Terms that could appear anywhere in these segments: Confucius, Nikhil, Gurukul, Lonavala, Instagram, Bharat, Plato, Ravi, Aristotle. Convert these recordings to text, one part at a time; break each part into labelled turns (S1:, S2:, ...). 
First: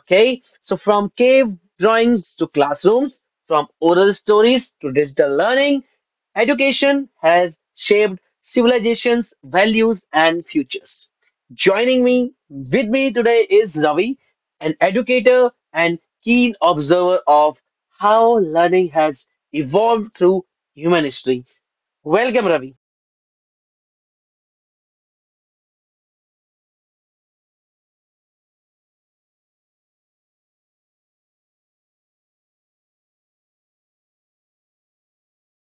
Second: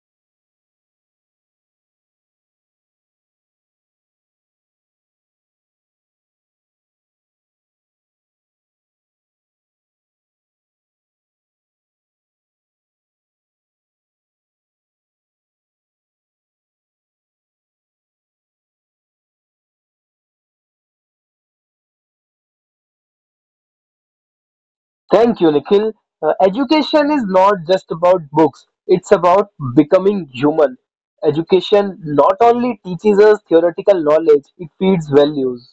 S1: Okay, so from cave drawings to classrooms, from oral stories to digital learning, education has shaped civilizations, values, and futures. Joining me with me today is Ravi, an educator and keen observer of how learning has evolved through human history. Welcome, Ravi.
S2: Thank you, Nikhil. Education is not just about books, it's about becoming human. Education not only teaches us theoretical knowledge, it feeds values.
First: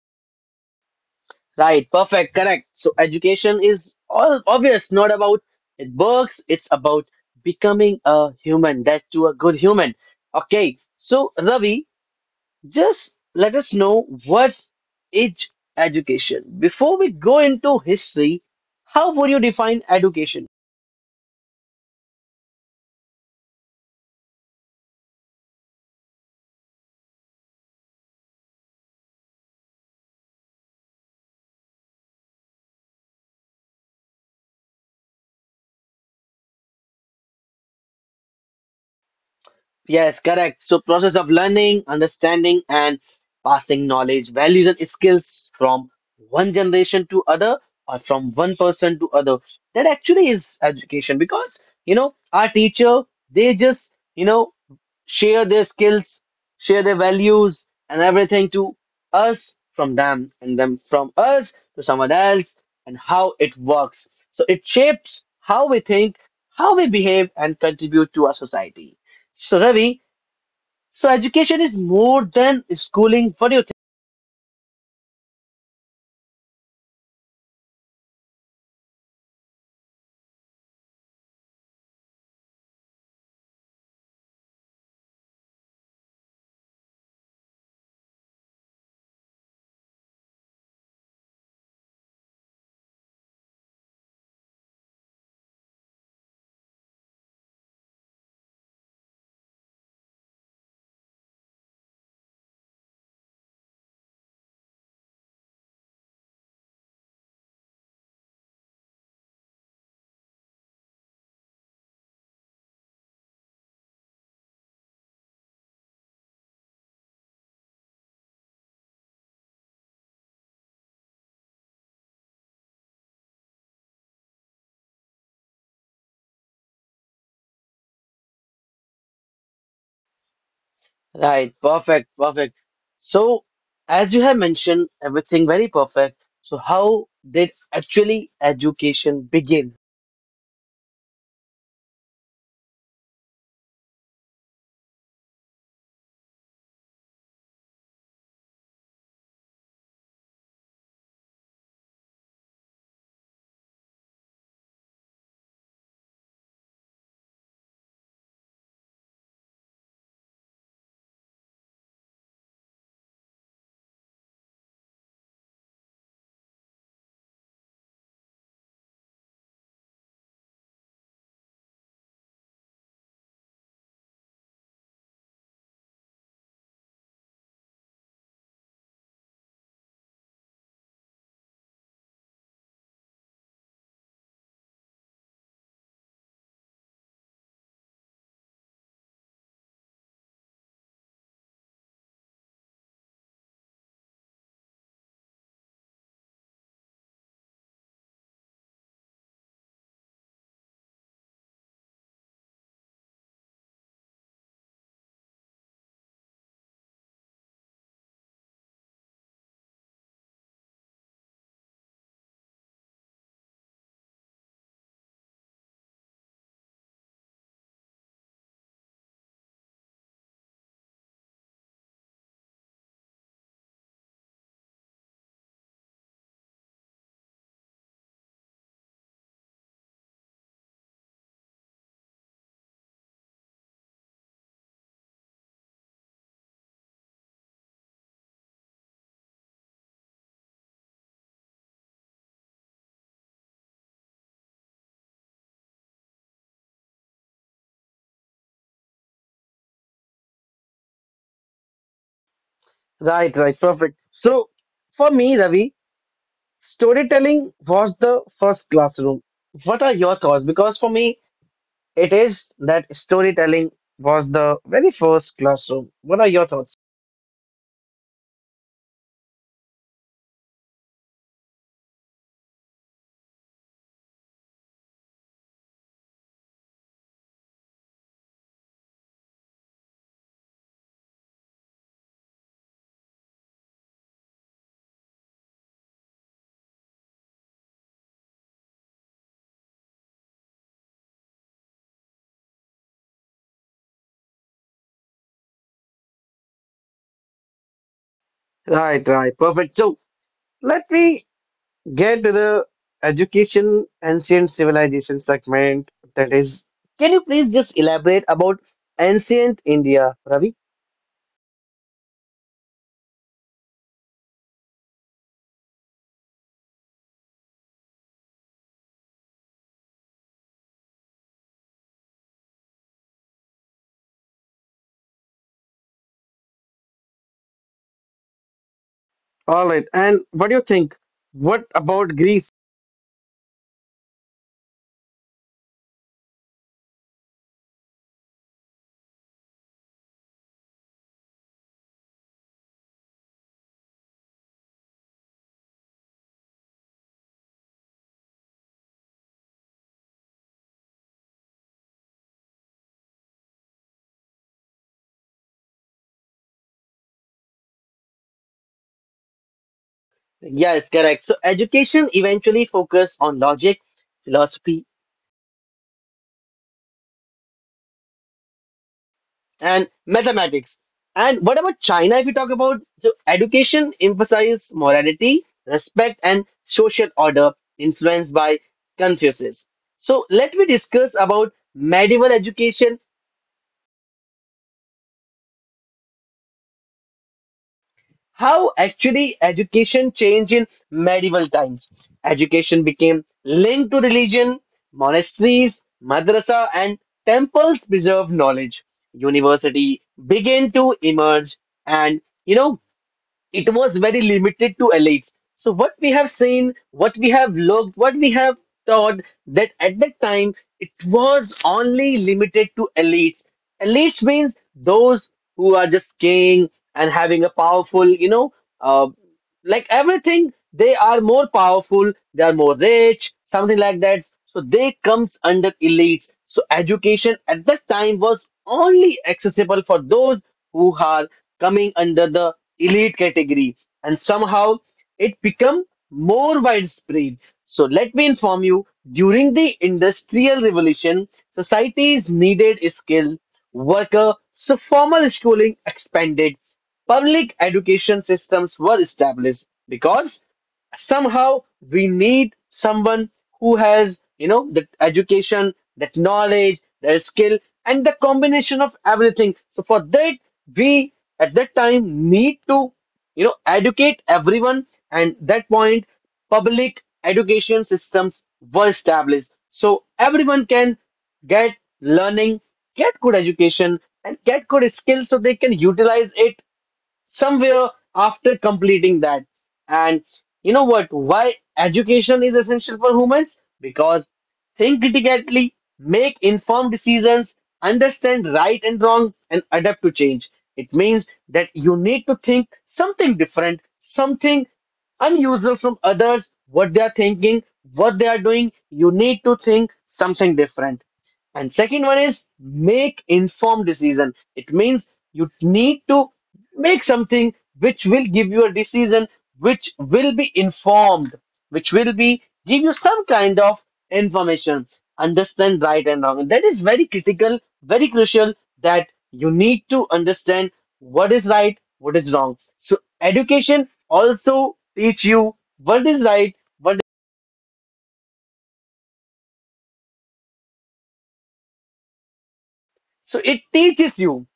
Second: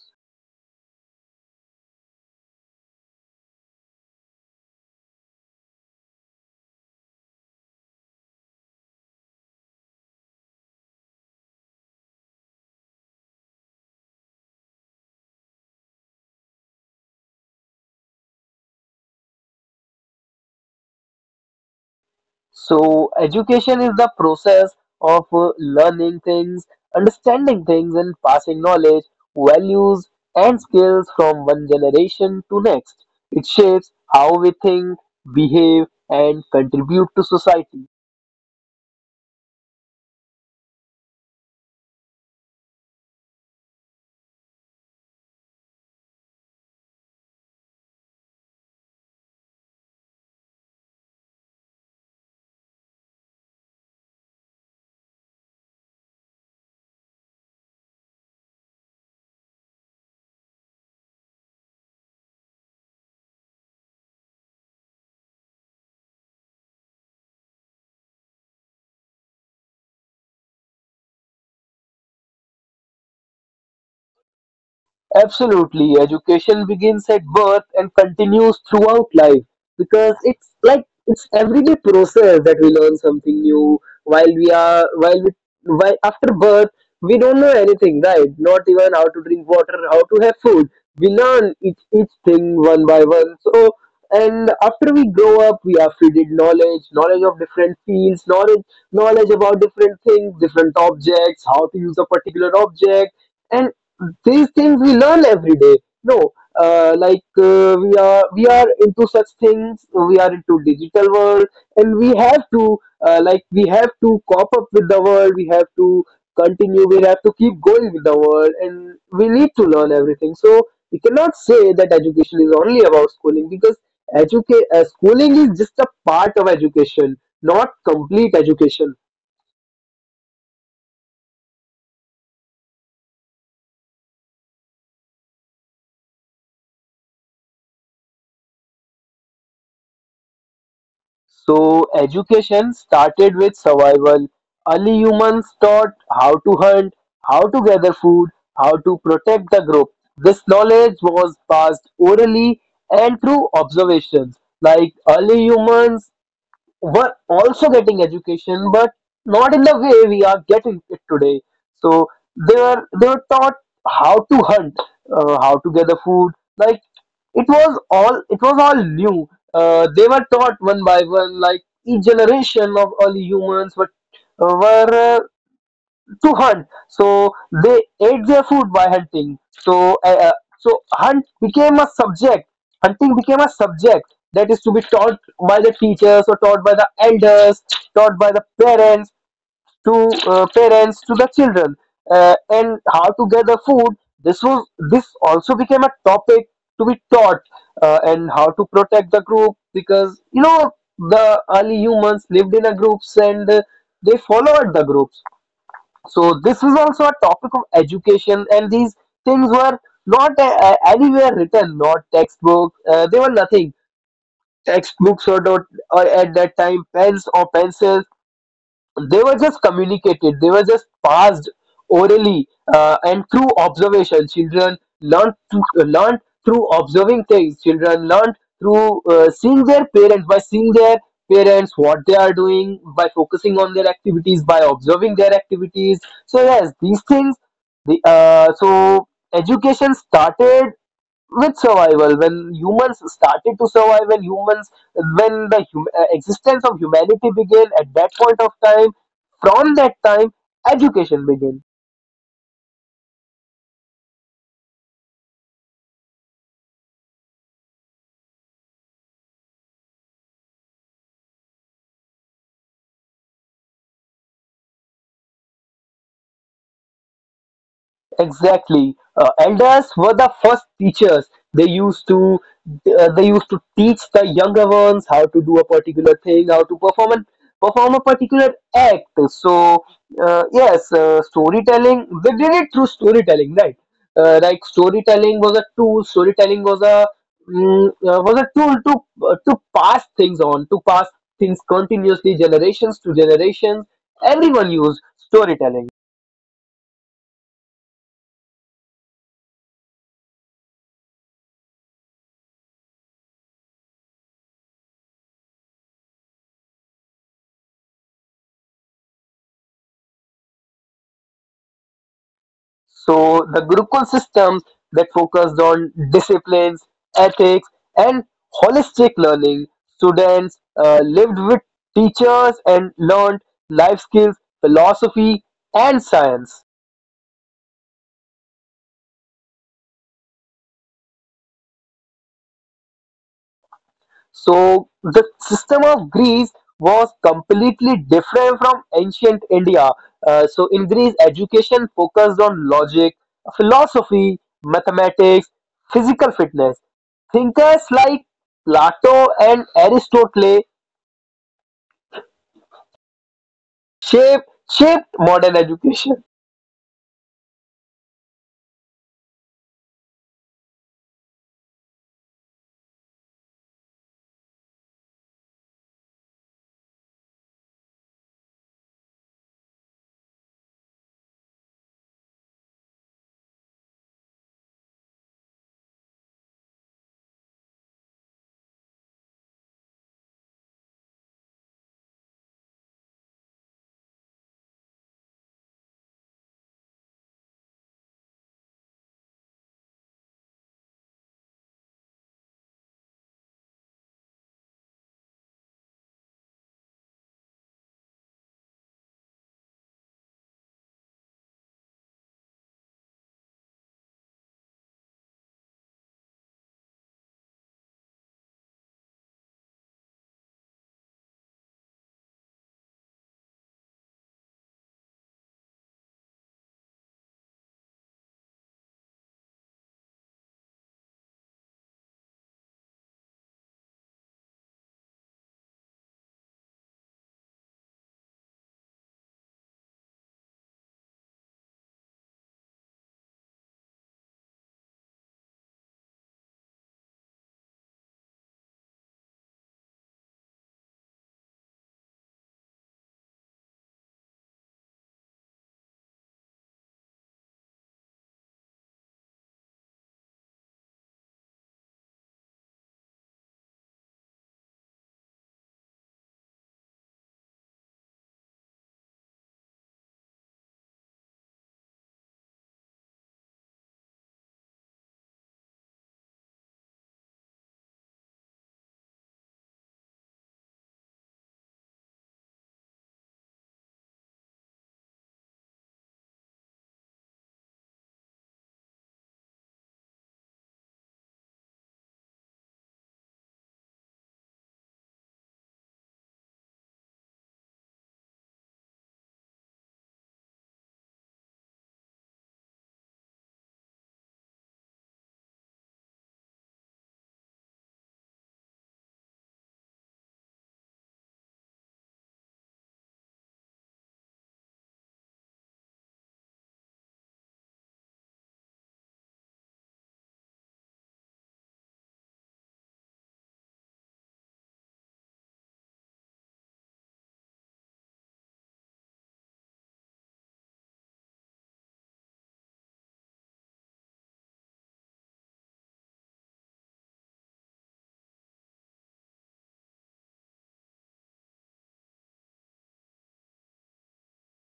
S1: Right, perfect, correct. So education is all obvious, not about it works, it's about becoming a human, that to a good human. Okay, so Ravi, just let us know what is education. Before we go into history, how would you define education?
S2: So, education is the process of learning things, understanding things, and passing knowledge, values, and skills from one generation to next. It shapes how we think, behave, and contribute to society.
S1: Yes, correct. So process of learning, understanding, and passing knowledge, values, and skills from one generation to other or from one person to other. That actually is education because you know our teacher they just you know share their skills, share their values and everything to us from them and them from us to someone else and how it works. So it shapes how we think, how we behave, and contribute to our society. So Ravi, so education is more than schooling. What do you think?
S2: Absolutely. Education begins at birth and continues throughout life because it's like it's everyday process that we learn something new while we while after birth we don't know anything, right? Not even how to drink water, how to have food. We learn each thing one by one. So and after we grow up we are feeded knowledge, knowledge of different fields, knowledge about different things, different objects, how to use a particular object, and these things we learn every day. No, like we are into such things, we are into digital world, and we have to, like we have to cop up with the world, we have to continue, we have to keep going with the world, and we need to learn everything. So we cannot say that education is only about schooling, because schooling is just a part of education, not complete education.
S1: Right, perfect, perfect. So as you have mentioned, everything very perfect. So how did actually education begin?
S2: So education started with survival. Early humans taught how to hunt, how to gather food, how to protect the group. This knowledge was passed orally and through observations. Like early humans were also getting education, but not in the way we are getting it today. So they were taught how to hunt, how to gather food. Like it was all new. They were taught one by one. Like each generation of early humans were uh, were uh, to hunt. So they ate their food by hunting. So so hunt became a subject. Hunting became a subject that is to be taught by the teachers or taught by the elders, taught by the parents to parents to the children, and how to gather food. This also became a topic to be taught, and how to protect the group, because you know the early humans lived in a groups, and they followed the groups. So this is also a topic of education, and these things were not anywhere written, not textbook. They were nothing. Textbooks or not, or at that time pens or pencils, they were just communicated, they were just passed orally, and through observation children learned through observing things. Children learned through seeing their parents, by seeing their parents what they are doing, by focusing on their activities, by observing their activities. So yes, these things, the so education started with survival, when humans started to survive, when humans, when the existence of humanity began, at that point of time, from that time education began.
S1: Right, right, perfect. So for me, Ravi, storytelling was the first classroom. What are your thoughts? Because for me, it is that storytelling was the very first classroom. What are your thoughts?
S2: Exactly. Elders were the first teachers. They used to, they used to teach the younger ones how to do a particular thing, how to perform a particular act. So yes, storytelling. They did it through storytelling, right? Like storytelling was a tool. Storytelling was a was a tool to pass things on, to pass things continuously, generations to generations. Everyone used storytelling.
S1: Right, right, perfect. So let me get to the education ancient civilization segment, that is, can you please just elaborate about ancient India, Ravi?
S2: So the Gurukul system that focused on disciplines, ethics, and holistic learning. Students lived with teachers and learned life skills, philosophy, and science.
S1: All right, and what do you think? What about Greece?
S2: So the system of Greece was completely different from ancient India. So in Greece, education focused on logic, philosophy, mathematics, physical fitness. Thinkers like Plato and Aristotle shaped shaped modern education.
S1: Yes, correct. So education eventually focused on logic, philosophy, and mathematics. And what about China? If you talk about, so education emphasizes morality, respect, and social order influenced by Confucius. So let me discuss about medieval education. How actually education changed in medieval times? Education became linked to religion. Monasteries, madrasa, and temples preserved knowledge. University began to emerge, and you know it was very limited to elites. So what we have seen, what we have looked, what we have thought, that at that time it was only limited to elites. Elites means those who are just king and having a powerful, you know, uh, like everything, they are more powerful, they are more rich, something like that, so they comes under elites. So education at that time was only accessible for those who are coming under the elite category, and somehow it become more widespread. So let me inform you, during the industrial revolution societies needed skill worker, so formal schooling expanded. Public education systems were established because somehow we need someone who has, you know, that education, that knowledge, that skill, and the combination of everything. So for that, we at that time need to, you know, educate everyone. And that point, public education systems were established. So everyone can get learning, get good education, and get good skills so they can utilize it somewhere after completing that. And you know what? Why education is essential for humans? Because think critically, make informed decisions, understand right and wrong, and adapt to change. It means that you need to think something different, something unusual from others, what they are thinking, what they are doing. You need to think something different. And second one is make informed decision. It means you need to make something which will give you a decision which will be informed, which will be give you some kind of information. Understand right and wrong. That is very critical, very crucial that you need to understand what is right, what is wrong. So education also teach you what is right, what, so it teaches you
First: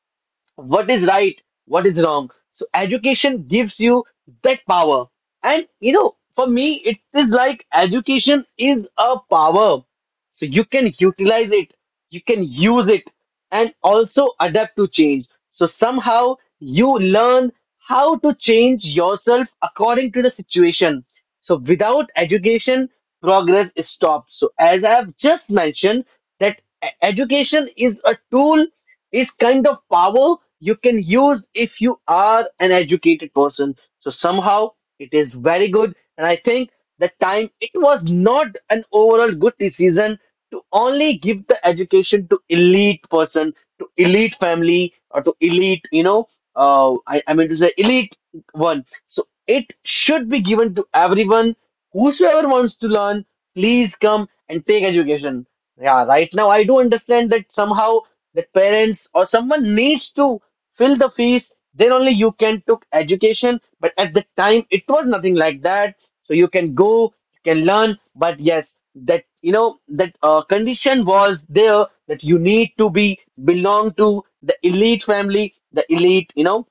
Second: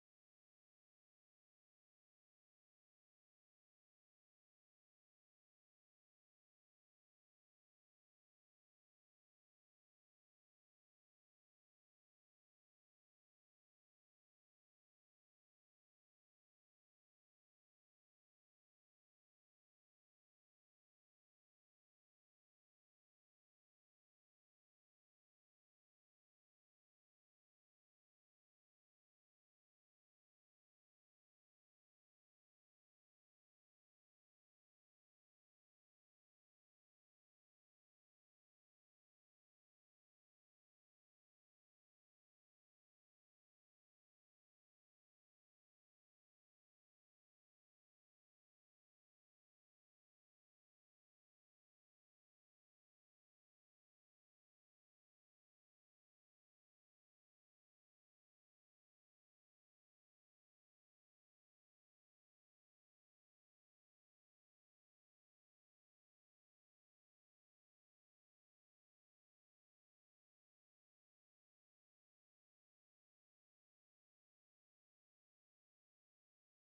S1: what is right, what is wrong. So education gives you that power. And you know, for me, it is like education is a power. So you can utilize it, you can use it, and also adapt to change. So somehow you learn how to change yourself according to the situation. So without education, progress stops. So as I have just mentioned, that education is a tool, this kind of power you can use if you are an educated person. So somehow it is very good, and I think that time it was not an overall good decision to only give the education to elite person, to elite family, or to elite, you know, I mean to say elite one. So it should be given to everyone. Whosoever wants to learn, please come and take education. Yeah, right now I do understand that somehow that parents or someone needs to fill the fees, then only you can took education. But at the time, it was nothing like that. So you can go, you can learn, but yes, that you know that condition was there that you need to be belong to the elite family, the elite, you know,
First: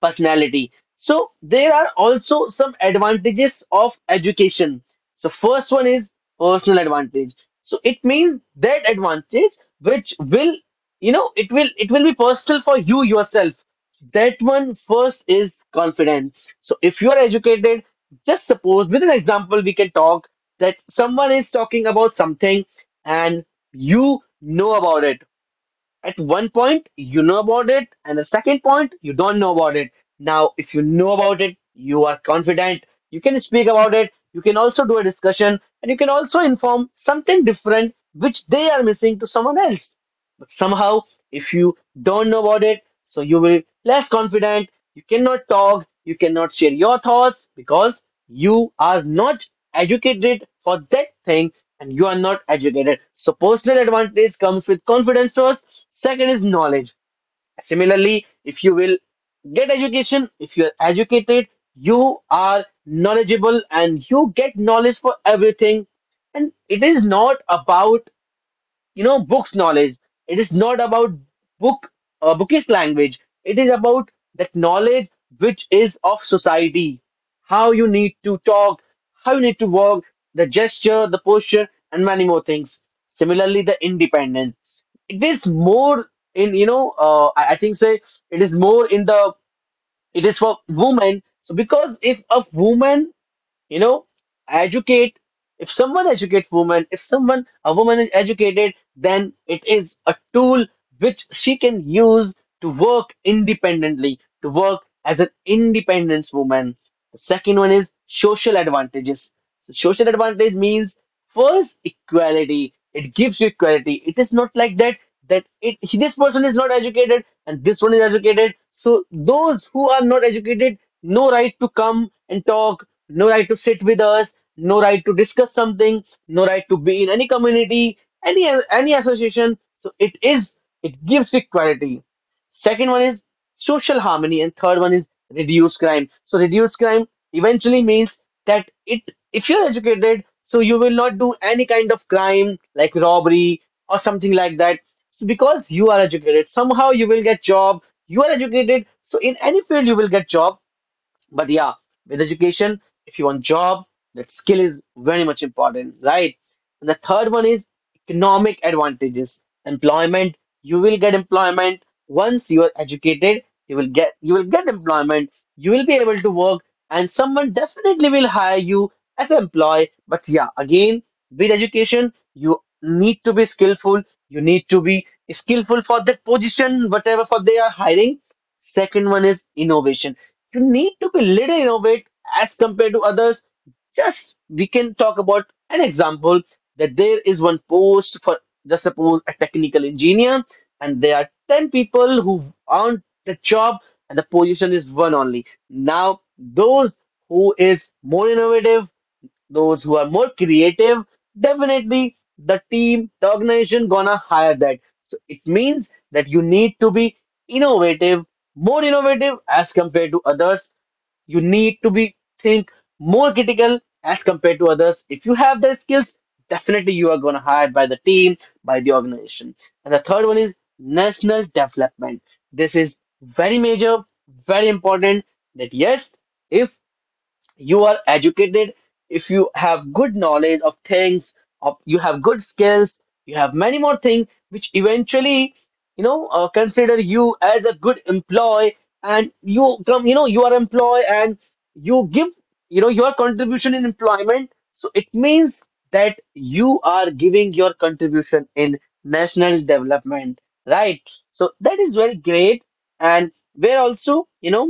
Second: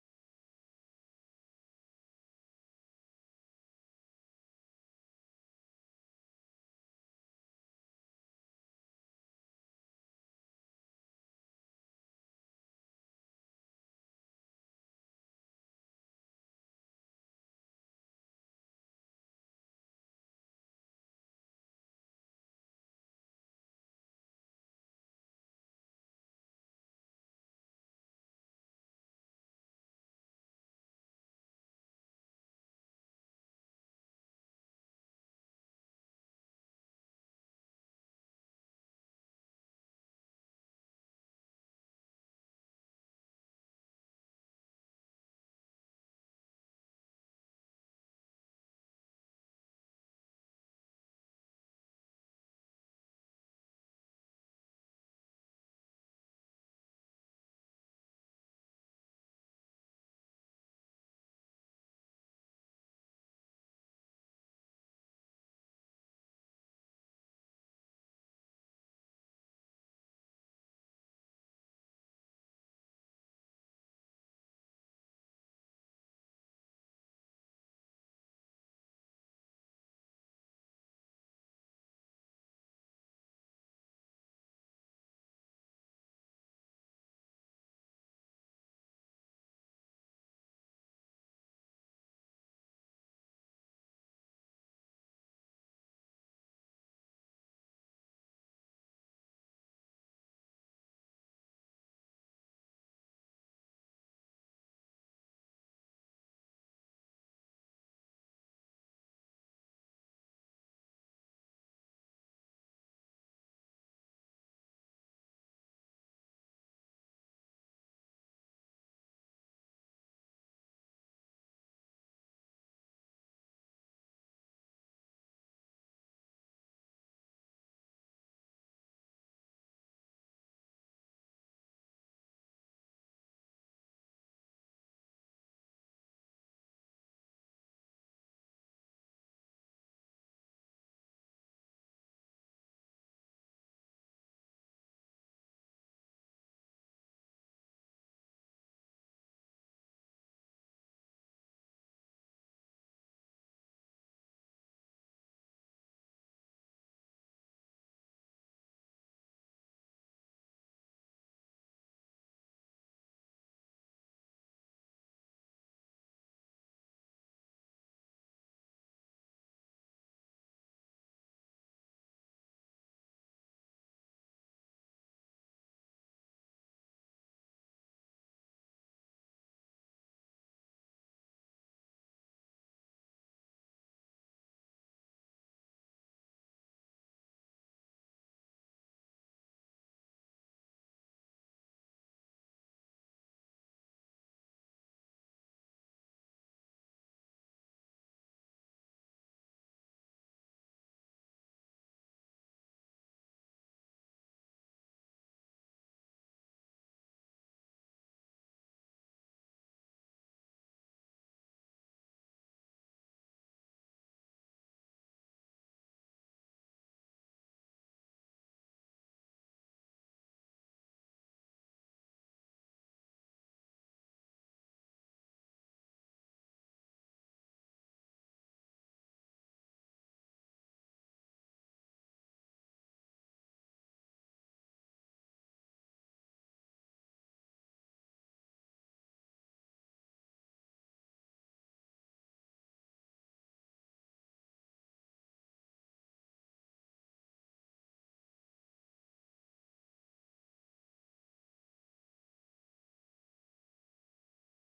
S1: personality. So there are also some advantages of education. So first one is personal advantage. So it means that advantage which will, you know, it will be personal for you yourself. That one first is confidence. So if you are educated, just suppose with an example we can talk, that someone is talking about something and you know about it at one point, you know about it, and the second point, you don't know about it. Now, if you know about it, you are confident, you can speak about it, you can also do a discussion, and you can also inform something different which they are missing to someone else. But somehow, if you don't know about it, so you will less confident, you cannot talk, you cannot share your thoughts because you are not educated for that thing and you are not educated. So personal advantage comes with confidence first. Second is knowledge. Similarly, if you will get education, if you are educated, you are knowledgeable and you get knowledge for everything. And it is not about you know books knowledge, it is not about book, bookish language, it is about that knowledge which is of society, how you need to talk, how you need to walk, the gesture, the posture, and many more things. Similarly, the independence, it is more in, you know, I think say it is more in the, it is for women. So because if a woman, you know, educate, if someone educates women, if someone a woman is educated, then it is a tool which she can use to work independently, to work as an independence woman. The second one is social advantages. Social advantage means, first, equality. It gives you equality. It is not like that, that it, this person is not educated and this one is educated, so those who are not educated, no right to come and talk, no right to sit with us, no right to discuss something, no right to be in any community, any association. So it is, it gives equality. Second one is social harmony, and third one is reduce crime. So reduce crime eventually means that it, if you're educated, so you will not do any kind of crime like robbery or something like that. So because you are educated, somehow you will get job. You are educated, so in any field you will get job, but yeah, with education, if you want job, that skill is very much important, right? And the third one is economic advantages. Employment. You will get employment once you are educated. You will get employment, you will be able to work, and someone definitely will hire you as an employee. But yeah, again, with education you need to be skillful, you need to be skillful for that position whatever for they are hiring. Second one is innovation. You need to be little innovate as compared to others. Just we can talk about an example, that there is one post for just suppose a technical engineer, and there are 10 people who earned the job, and the position is one only. Now, those who is more innovative, those who are more creative, definitely the team, the organization gonna hire that. So it means that you need to be innovative, more innovative as compared to others. You need to be think more critical as compared to others. If you have that skills, definitely you are gonna hired by the team, by the organization. And the third one is national development. This is very major, very important that yes, if you are educated, if you have good knowledge of things, of you have good skills, you have many more things which eventually consider you as a good employee. And you come, you are employed, and you give, your contribution in employment. So it means that you are giving your contribution in national development, right? So that is very great. And where also,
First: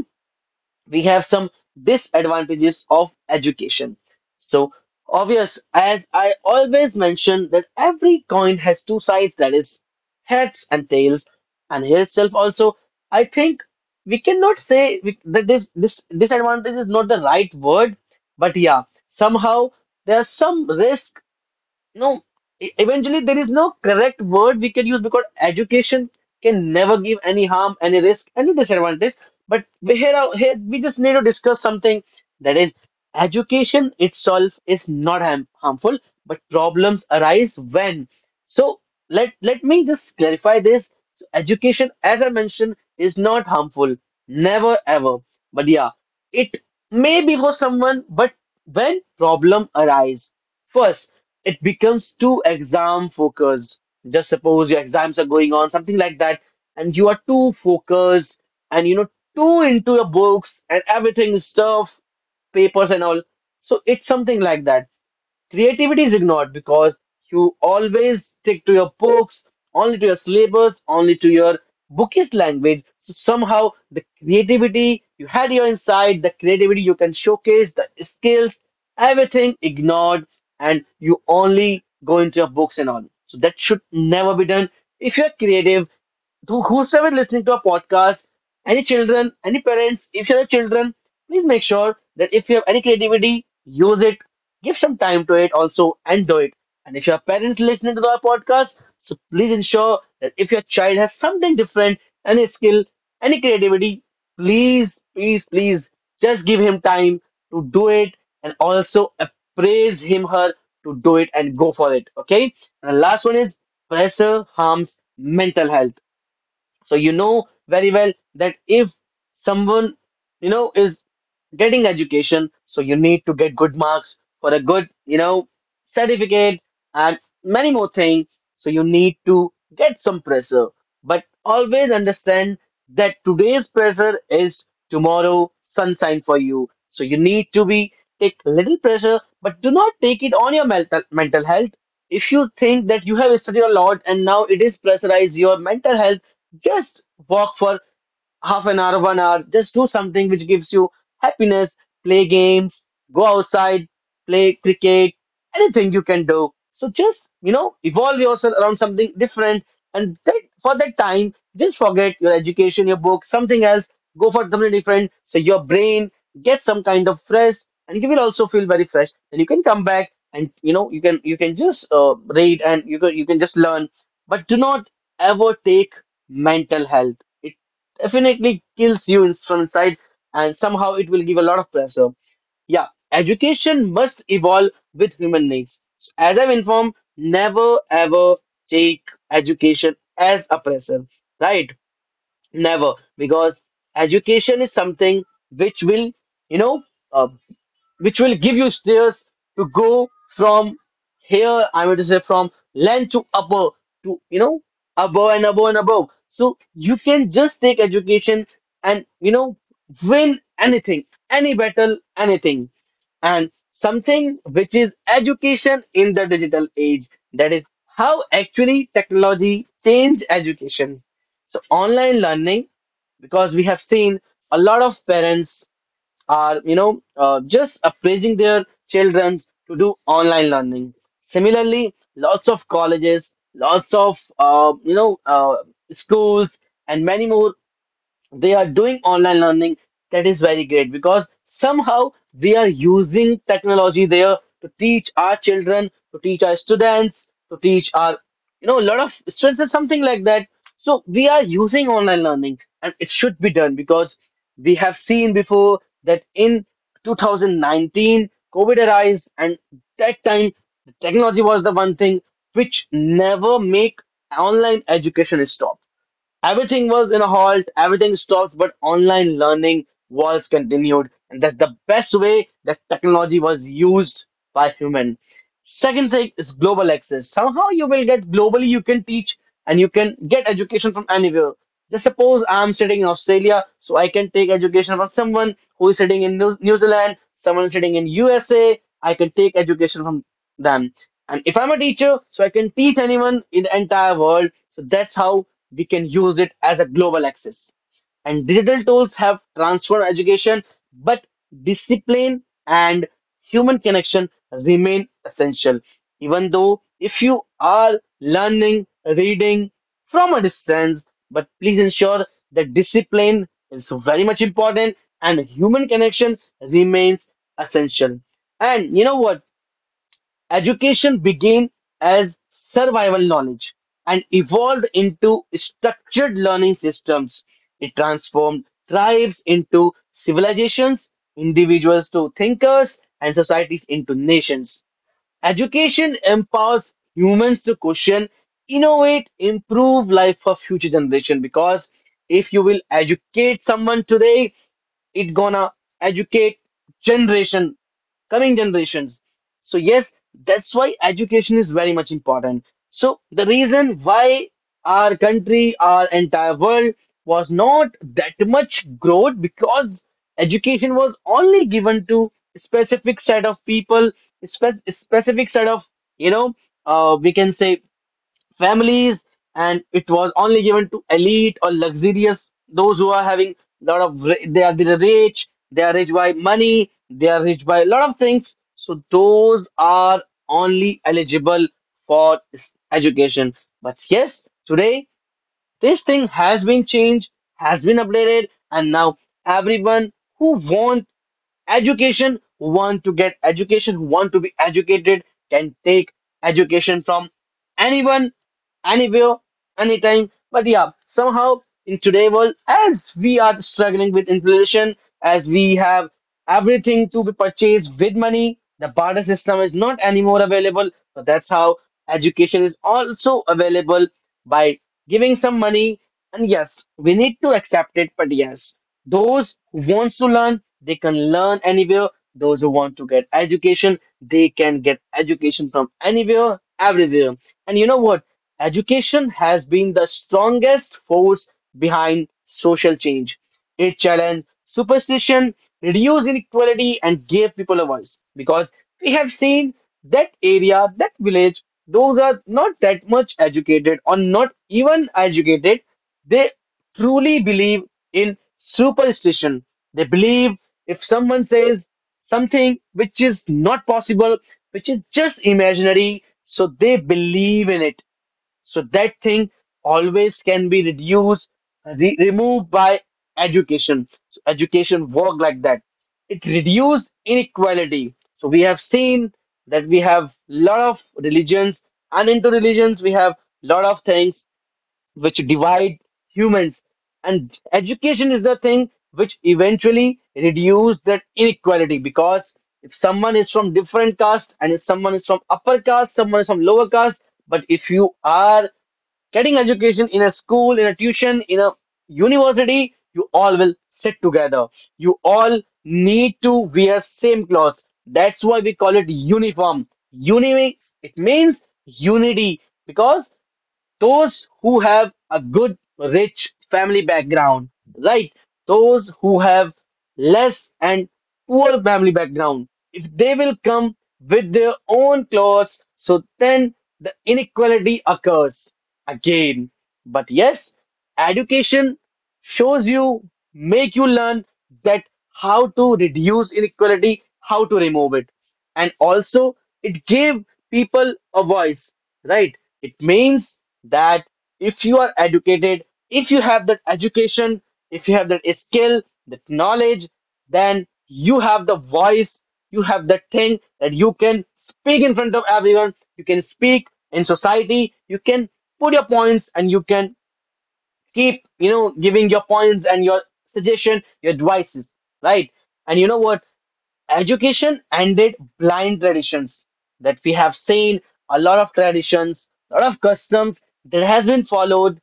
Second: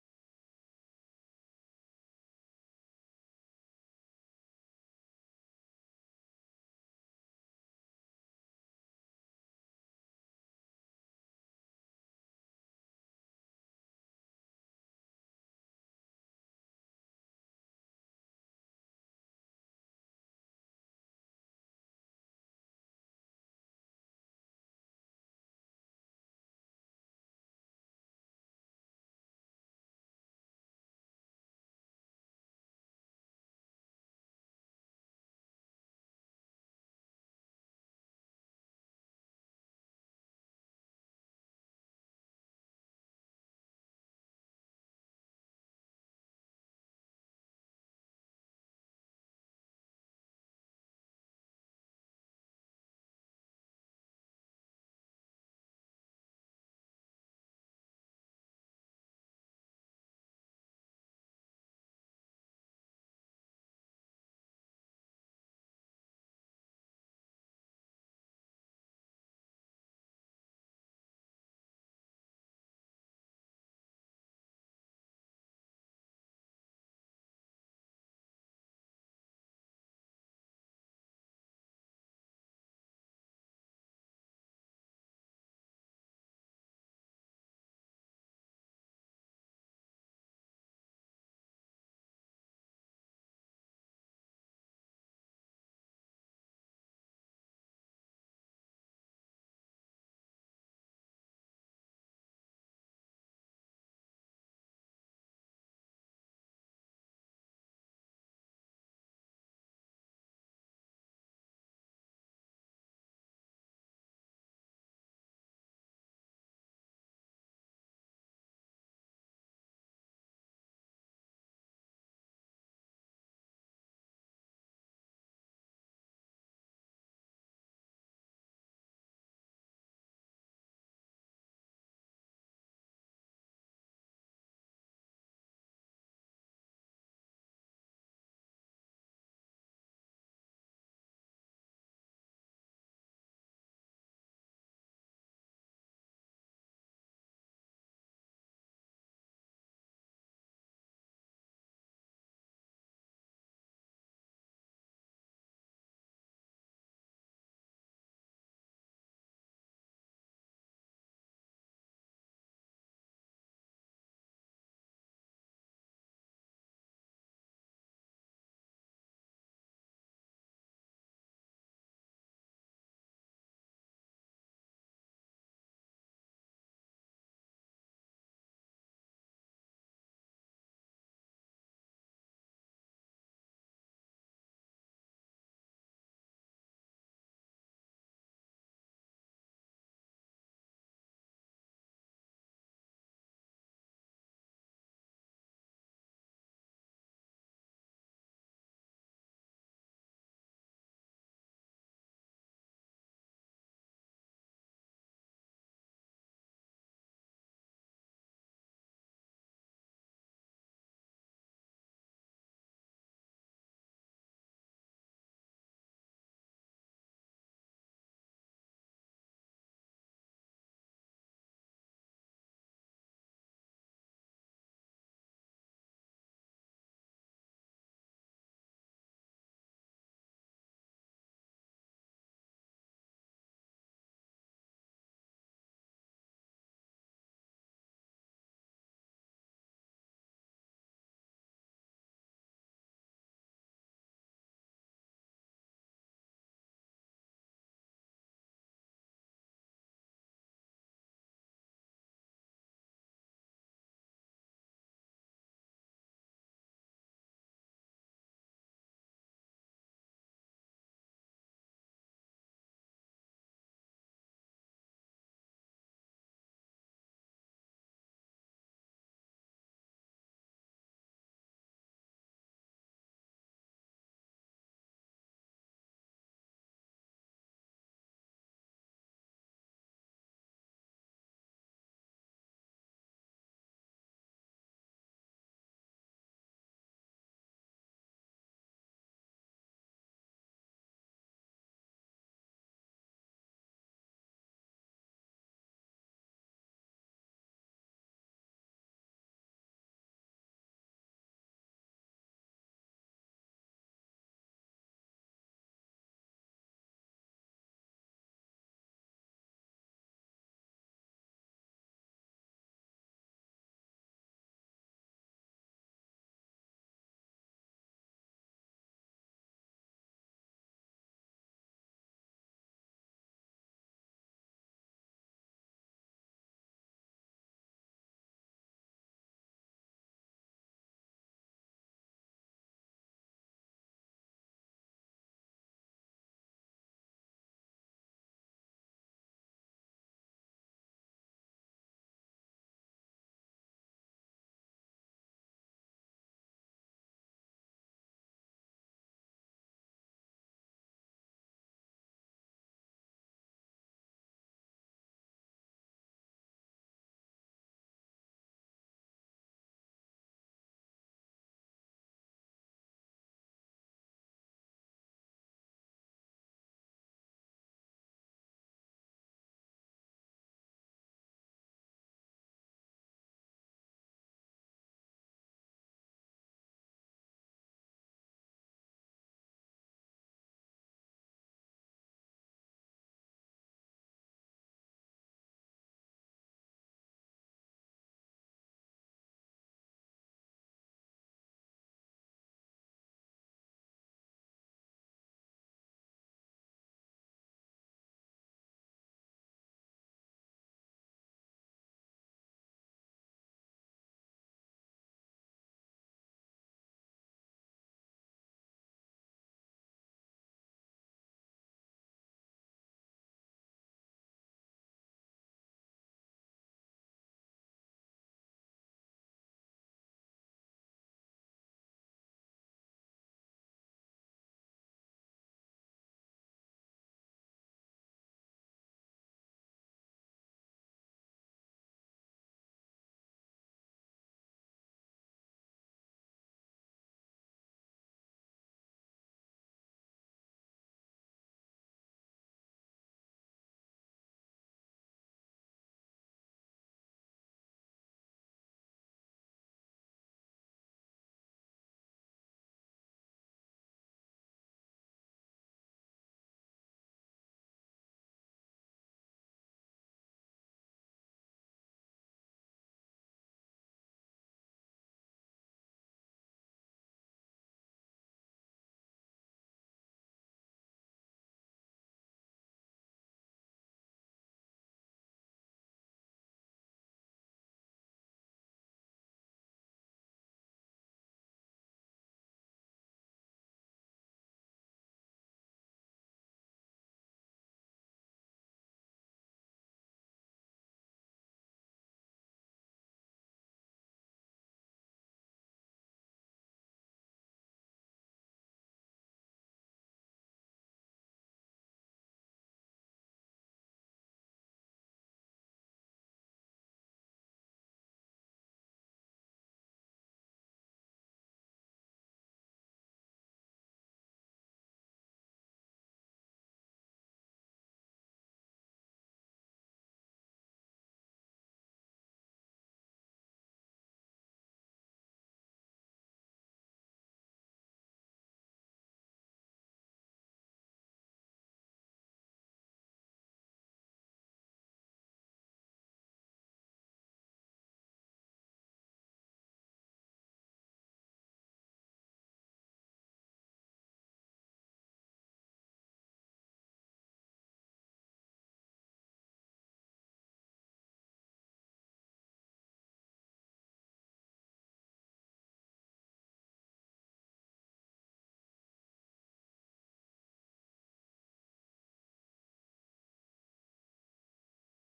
S1: we have some disadvantages of education. So obvious, as I always mention that every coin has two sides, that is heads and tails, and here itself also, I think we cannot say that this disadvantage is not the right word, but yeah, somehow there's some risk, no, eventually there is no correct word we can use because education can never give any harm, any risk, any disadvantage. But we here, here we just need to discuss something, that is education itself is not harmful, but problems arise when. So let me just clarify this. So education, as I mentioned, is not harmful, never ever. But yeah, it may be for someone, but when problem arise. First, it becomes too exam focused. Just suppose your exams are going on, something like that, and you are too focused and too into your books and everything stuff, papers and all. So it's something like that. Creativity is ignored because you always stick to your books, only to your syllabus, only to your bookish language. So somehow the creativity you had your inside, the creativity you can showcase, the skills, everything ignored, and you only go into your books and all. So that should never be done. If you're creative, who's ever listening to a podcast, any children, any parents, if you have children, please make sure that if you have any creativity, use it, give some time to it also, and do it. And if you your parents listening to our podcast, so please ensure that if your child has something different, any skill, any creativity, please, please, please just give him time to do it, and also appraise him, her to do it and go for it. Okay. And the last one is pressure harms mental health. So you know very well that if someone, is getting education, so you need to get good marks for a good, certificate and many more things. So you need to get some pressure. But always understand that today's pressure is tomorrow sunshine for you. So you need to be take little pressure, but do not take it on your mental health. If you think that you have studied a lot and now it is pressurized your mental health, just walk for half an hour, 1 hour, just do something which gives you happiness, play games, go outside, play cricket, anything you can do. So just, evolve yourself around something different. And that, for that time, just forget your education, your book, something else, go for something different. So your brain gets some kind of fresh and you will also feel very fresh. Then you can come back and, you can just read, and you can just learn, but do not ever take mental health definitely kills you from inside, and somehow it will give a lot of pressure. Yeah, education must evolve with human needs. As I've informed, never ever take education as oppressive, right? Never, because education is something which will, you know, uh, which will give you stairs to go from here, I mean to say from land to upper to, above and above and above. So you can just take education and, win anything, any battle, anything. And something which is education in the digital age. That is how actually technology changed education. So online learning, because we have seen a lot of parents are just appraising their children to do online learning. Similarly lots of colleges, lots of schools and many more, they are doing online learning. That is very great because somehow we are using technology there to teach our children, to teach our students, to teach our, a lot of students or something like that. So we are using online learning and it should be done, because we have seen before that in 2019 covid arise, and that time technology was the one thing which never make online education stop. Everything was in a halt, everything stopped, but online learning was continued, and that's the best way that technology was used by human. Second thing is global access. Somehow you will get globally, you can teach and you can get education from anywhere. Just suppose I'm sitting in Australia, so I can take education from someone who is sitting in New Zealand, someone sitting in USA. I can take education from them. And if I'm a teacher, so I can teach anyone in the entire world. So that's how we can use it as a global access. And digital tools have transformed education, but discipline and human connection remain essential. Even though if you are learning, reading from a distance, but please ensure that discipline is very much important and human connection remains essential. And you know what? Education began as survival knowledge and evolved into structured learning systems. It transformed tribes into civilizations, individuals to thinkers, and societies into nations. Education empowers humans to question, innovate, improve life for future generation, because if you will educate someone today, it gonna educate generation, coming generations. So, yes, that's why education is very much important. So, the reason why our country, our entire world was not that much growth, because education was only given to specific set of people, specific set of, you know, we can say families, and it was only given to elite or luxurious, those who are having lot of, they are the rich, they are rich by money, they are rich by a lot of things. So those are only eligible for education. But yes, today this thing has been changed, has been updated, and now everyone who want education, want to get education, who want to be educated, can take education from anyone, anywhere, anytime. But yeah, somehow in today world, as we are struggling with inflation, as we have everything to be purchased with money, the barter system is not anymore available. So that's how education is also available by giving some money, and yes, we need to accept it. But yes, those who wants to learn, they can learn anywhere. Those who want to get education, they can get education from anywhere, everywhere. And you know what? Education has been the strongest force behind social change. It challenged superstition, reduced inequality, and gave people a voice. Because we have seen that area, that village, those are not that much educated or not even educated. They truly believe in superstition. They believe if someone says something which is not possible, which is just imaginary, so they believe in it. So that thing always can be reduced, removed by education. So education work like that. It reduced inequality. So we have seen that we have lot of religions, and into religions we have lot of things which divide humans. And education is the thing which eventually reduce that inequality, because if someone is from different caste, and if someone is from upper caste, someone is from lower caste, but if you are getting education in a school, in a tuition, in a university, you all will sit together. You all need to wear same clothes. That's why we call it uniform. It means unity, because those who have a good rich family background, right, those who have less and poor family background, if they will come with their own clothes, so then the inequality occurs again. But yes, education shows you, make you learn that how to reduce inequality, how to remove it. And also it gave people a voice, right? It means that if you are educated, if you have that education, if you have that skill, that knowledge, then you have the voice, you have that thing that you can speak in front of everyone. You can speak in society, you can put your points, and you can keep, giving your points and your suggestion, your advices, right? And you know what? Education ended blind traditions, that we have seen a lot of traditions, a lot of customs that has been followed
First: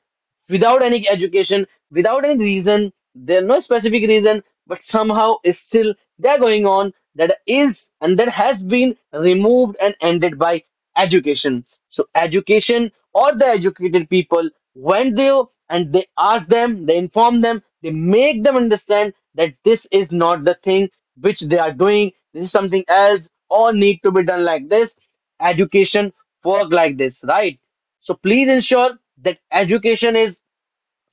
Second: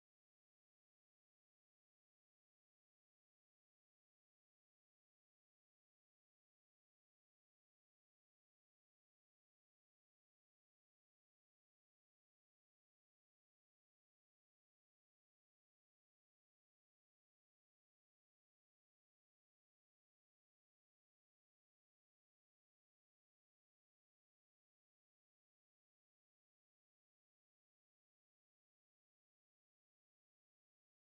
S1: without any education, without any reason. There's no specific reason, but somehow is still they're going on, that is, and that has been removed and ended by education. So education or the educated people went there and they asked them, they inform them, they make them understand that this is not the thing which they are doing, this is something else or need to be done like this. Education work like this, right? So please ensure that education is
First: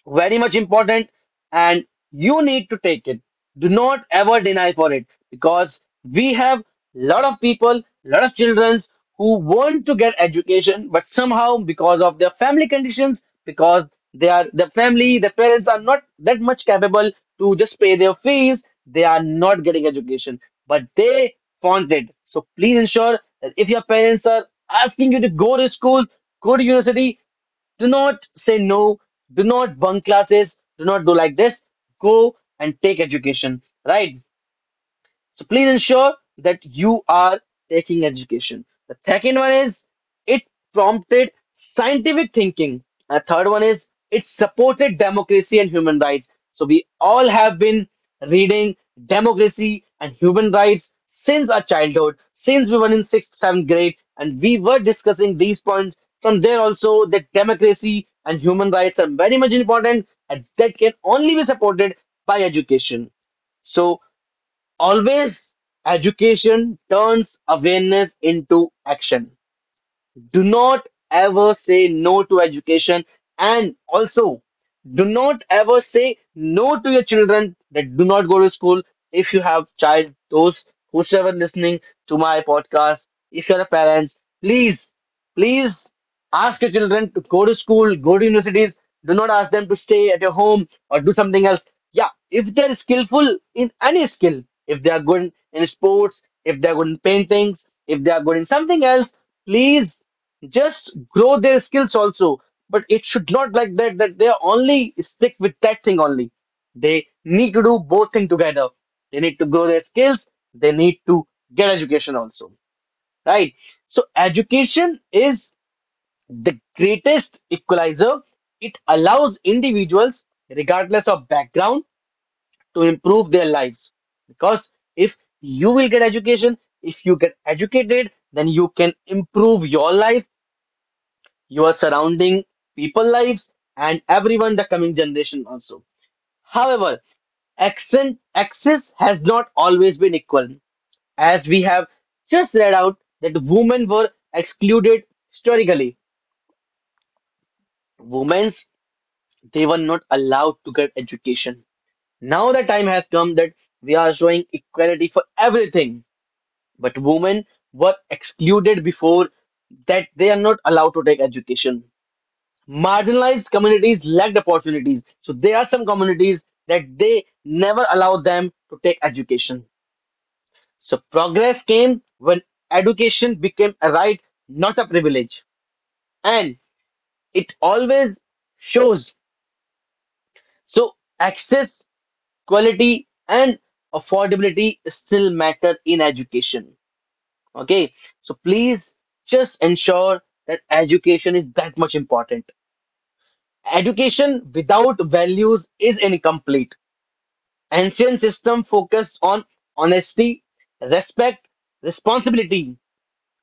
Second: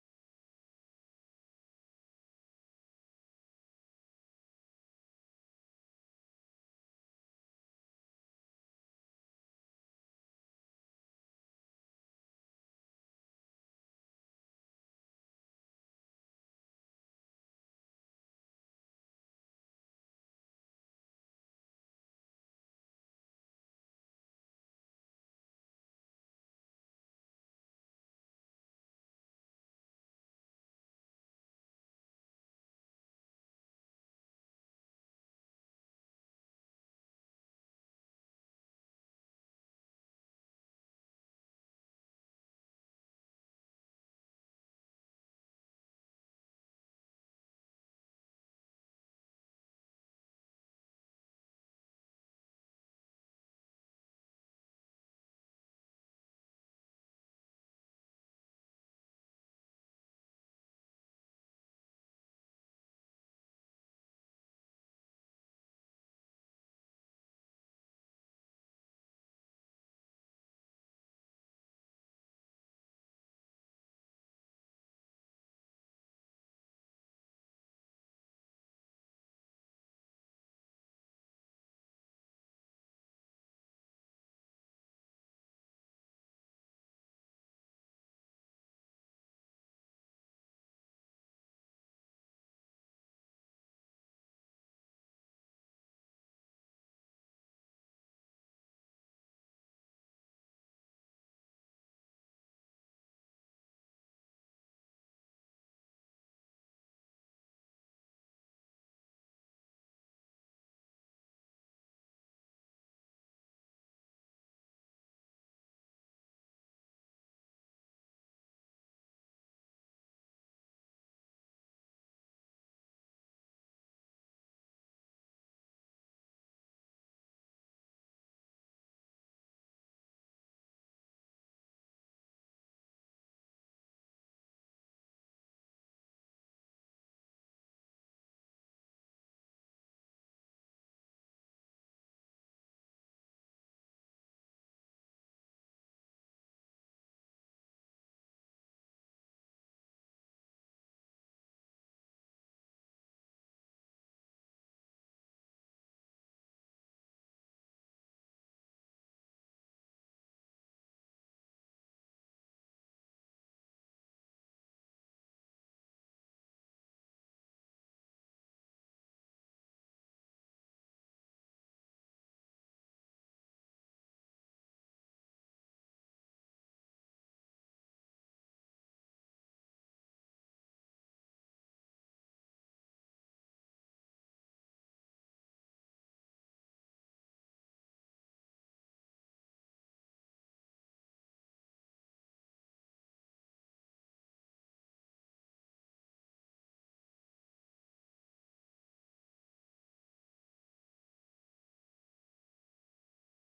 S1: very much important and you need to take it. Do not ever deny for it, because we have lot of people lot of children who want to get education, but somehow because of their family conditions, because they are the family, the parents are not that much capable to just pay their fees, they are not getting education, but they want it. So please ensure that if your parents are asking you to go to school, go to university, do not say no, do not bunk classes, do not do like this. Go and take education, right? So please ensure that you are taking education. The second one is it prompted scientific thinking. The third one is it supported democracy and human rights. So we all have been reading democracy and human rights since our childhood, since we were in sixth, seventh grade, and we were discussing these points. From there also that democracy and human rights are very much important, and that can only be supported by education. So always education turns awareness into action. Do not ever say no to education. And also, do not ever say no to your children that do not go to school. If you have child, those whosoever listening to my podcast, if you're a parents, please, please ask your children to go to school, go to universities. Do not ask them to stay at your home or do something else. Yeah, if they're skillful in any skill, if they are good in sports, if they are good in paintings, if they are good in something else, please just grow their skills also, but it should not like that, that they are only stick with that thing only. They need to do both thing together, they need to grow their skills, they need to get education also, right? So education is the greatest equalizer. It allows individuals, regardless of background, to improve their lives, because if you will get education, if you get educated, then you can improve your life, you are surrounding people lives, and everyone the coming generation also. However, accent access has not always been equal, as we have just read out that women were excluded historically. Women, they were not allowed to get education. Now the time has come that we are showing equality for everything, but women were excluded before, that they are not allowed to take education. Marginalized communities lacked opportunities, so there are some communities that they never allowed them to take education. So progress came when education became a right, not a privilege, and it always shows. So access, quality, and affordability still matter in education, okay? So please just ensure that education is that much important. Education without values is incomplete. Ancient system focused on honesty, respect, responsibility,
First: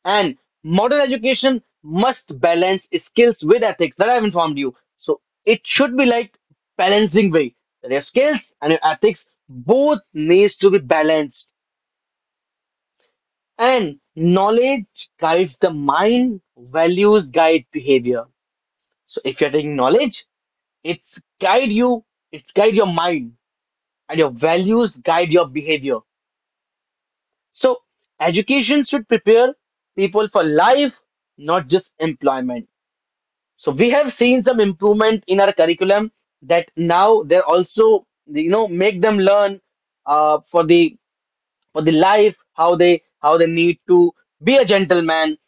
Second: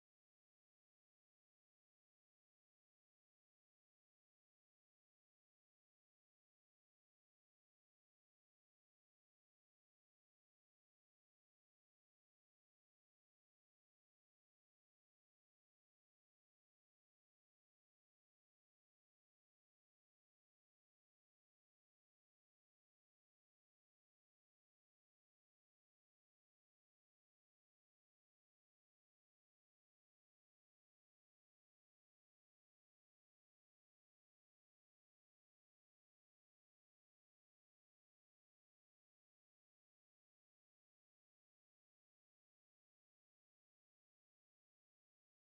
S1: and modern education must balance skills with ethics, that I've informed you. So it should be like balancing way, that your skills and your ethics both needs to be balanced. And knowledge guides the mind, values guide behavior. So if you're taking knowledge, it's guide you, it's guide your mind, and your values guide your behavior. So education should prepare people for life, not just employment. So, we have seen some improvement in our curriculum, that now they're also, you know, make them learn uh, for the for the life, how they need to be a gentleman.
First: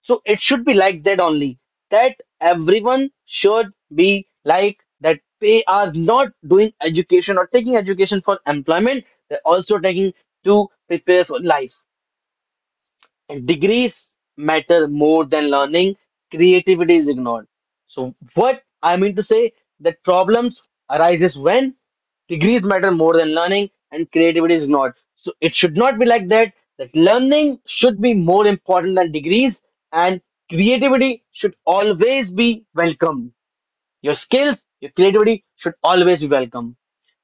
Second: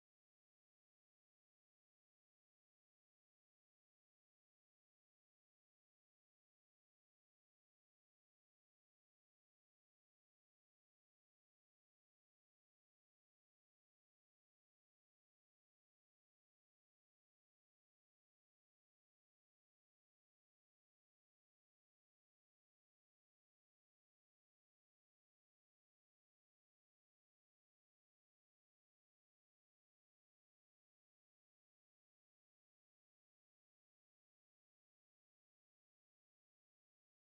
S1: So, it should be like that only. That everyone should be like that. They are not doing education or taking education for employment. They're also taking to prepare for life. Degrees matter more than learning. Creativity is ignored. So what I mean to say, that problems arises when degrees matter more than learning and creativity is ignored. So it should not be like that. That learning should be more important than degrees, and creativity should always be welcomed. Your skills, your creativity should always be welcome.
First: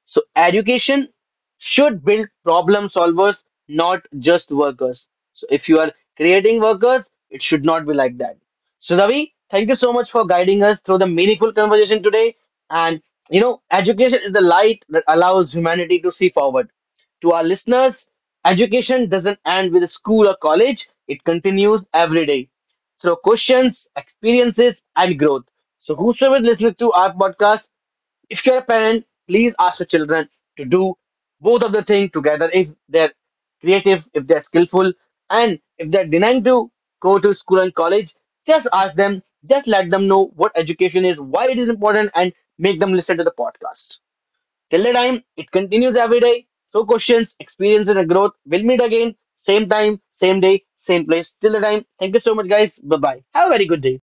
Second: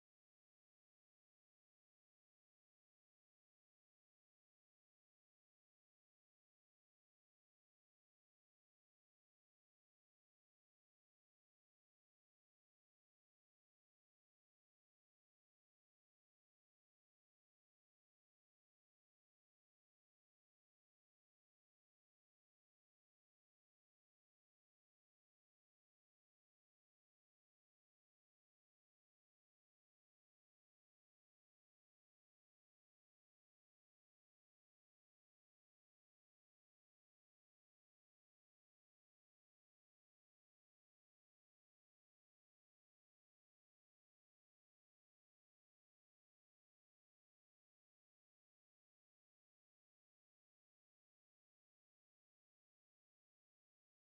S1: So, education should build problem solvers, not just workers. So, if you are creating workers, it should not be like that. So, Ravi, thank you so much for guiding us through the meaningful conversation today. And you know, education is the light that allows humanity to see forward. To our listeners, education doesn't end with school or college, it continues every day through questions, experiences, and growth. So, whosoever listening to our podcast, if you're a parent, please ask your children to do both of the thing together, if they're creative, if they're skillful, and if they're denying to go to school and college, just ask them, just let them know what education is, why it is important, and make them listen to the podcast. Till the time, it continues every day. No questions, experience, and growth. We'll meet again, same time, same day, same place. Till the time, thank you so much, guys. Bye bye. Have a very good day.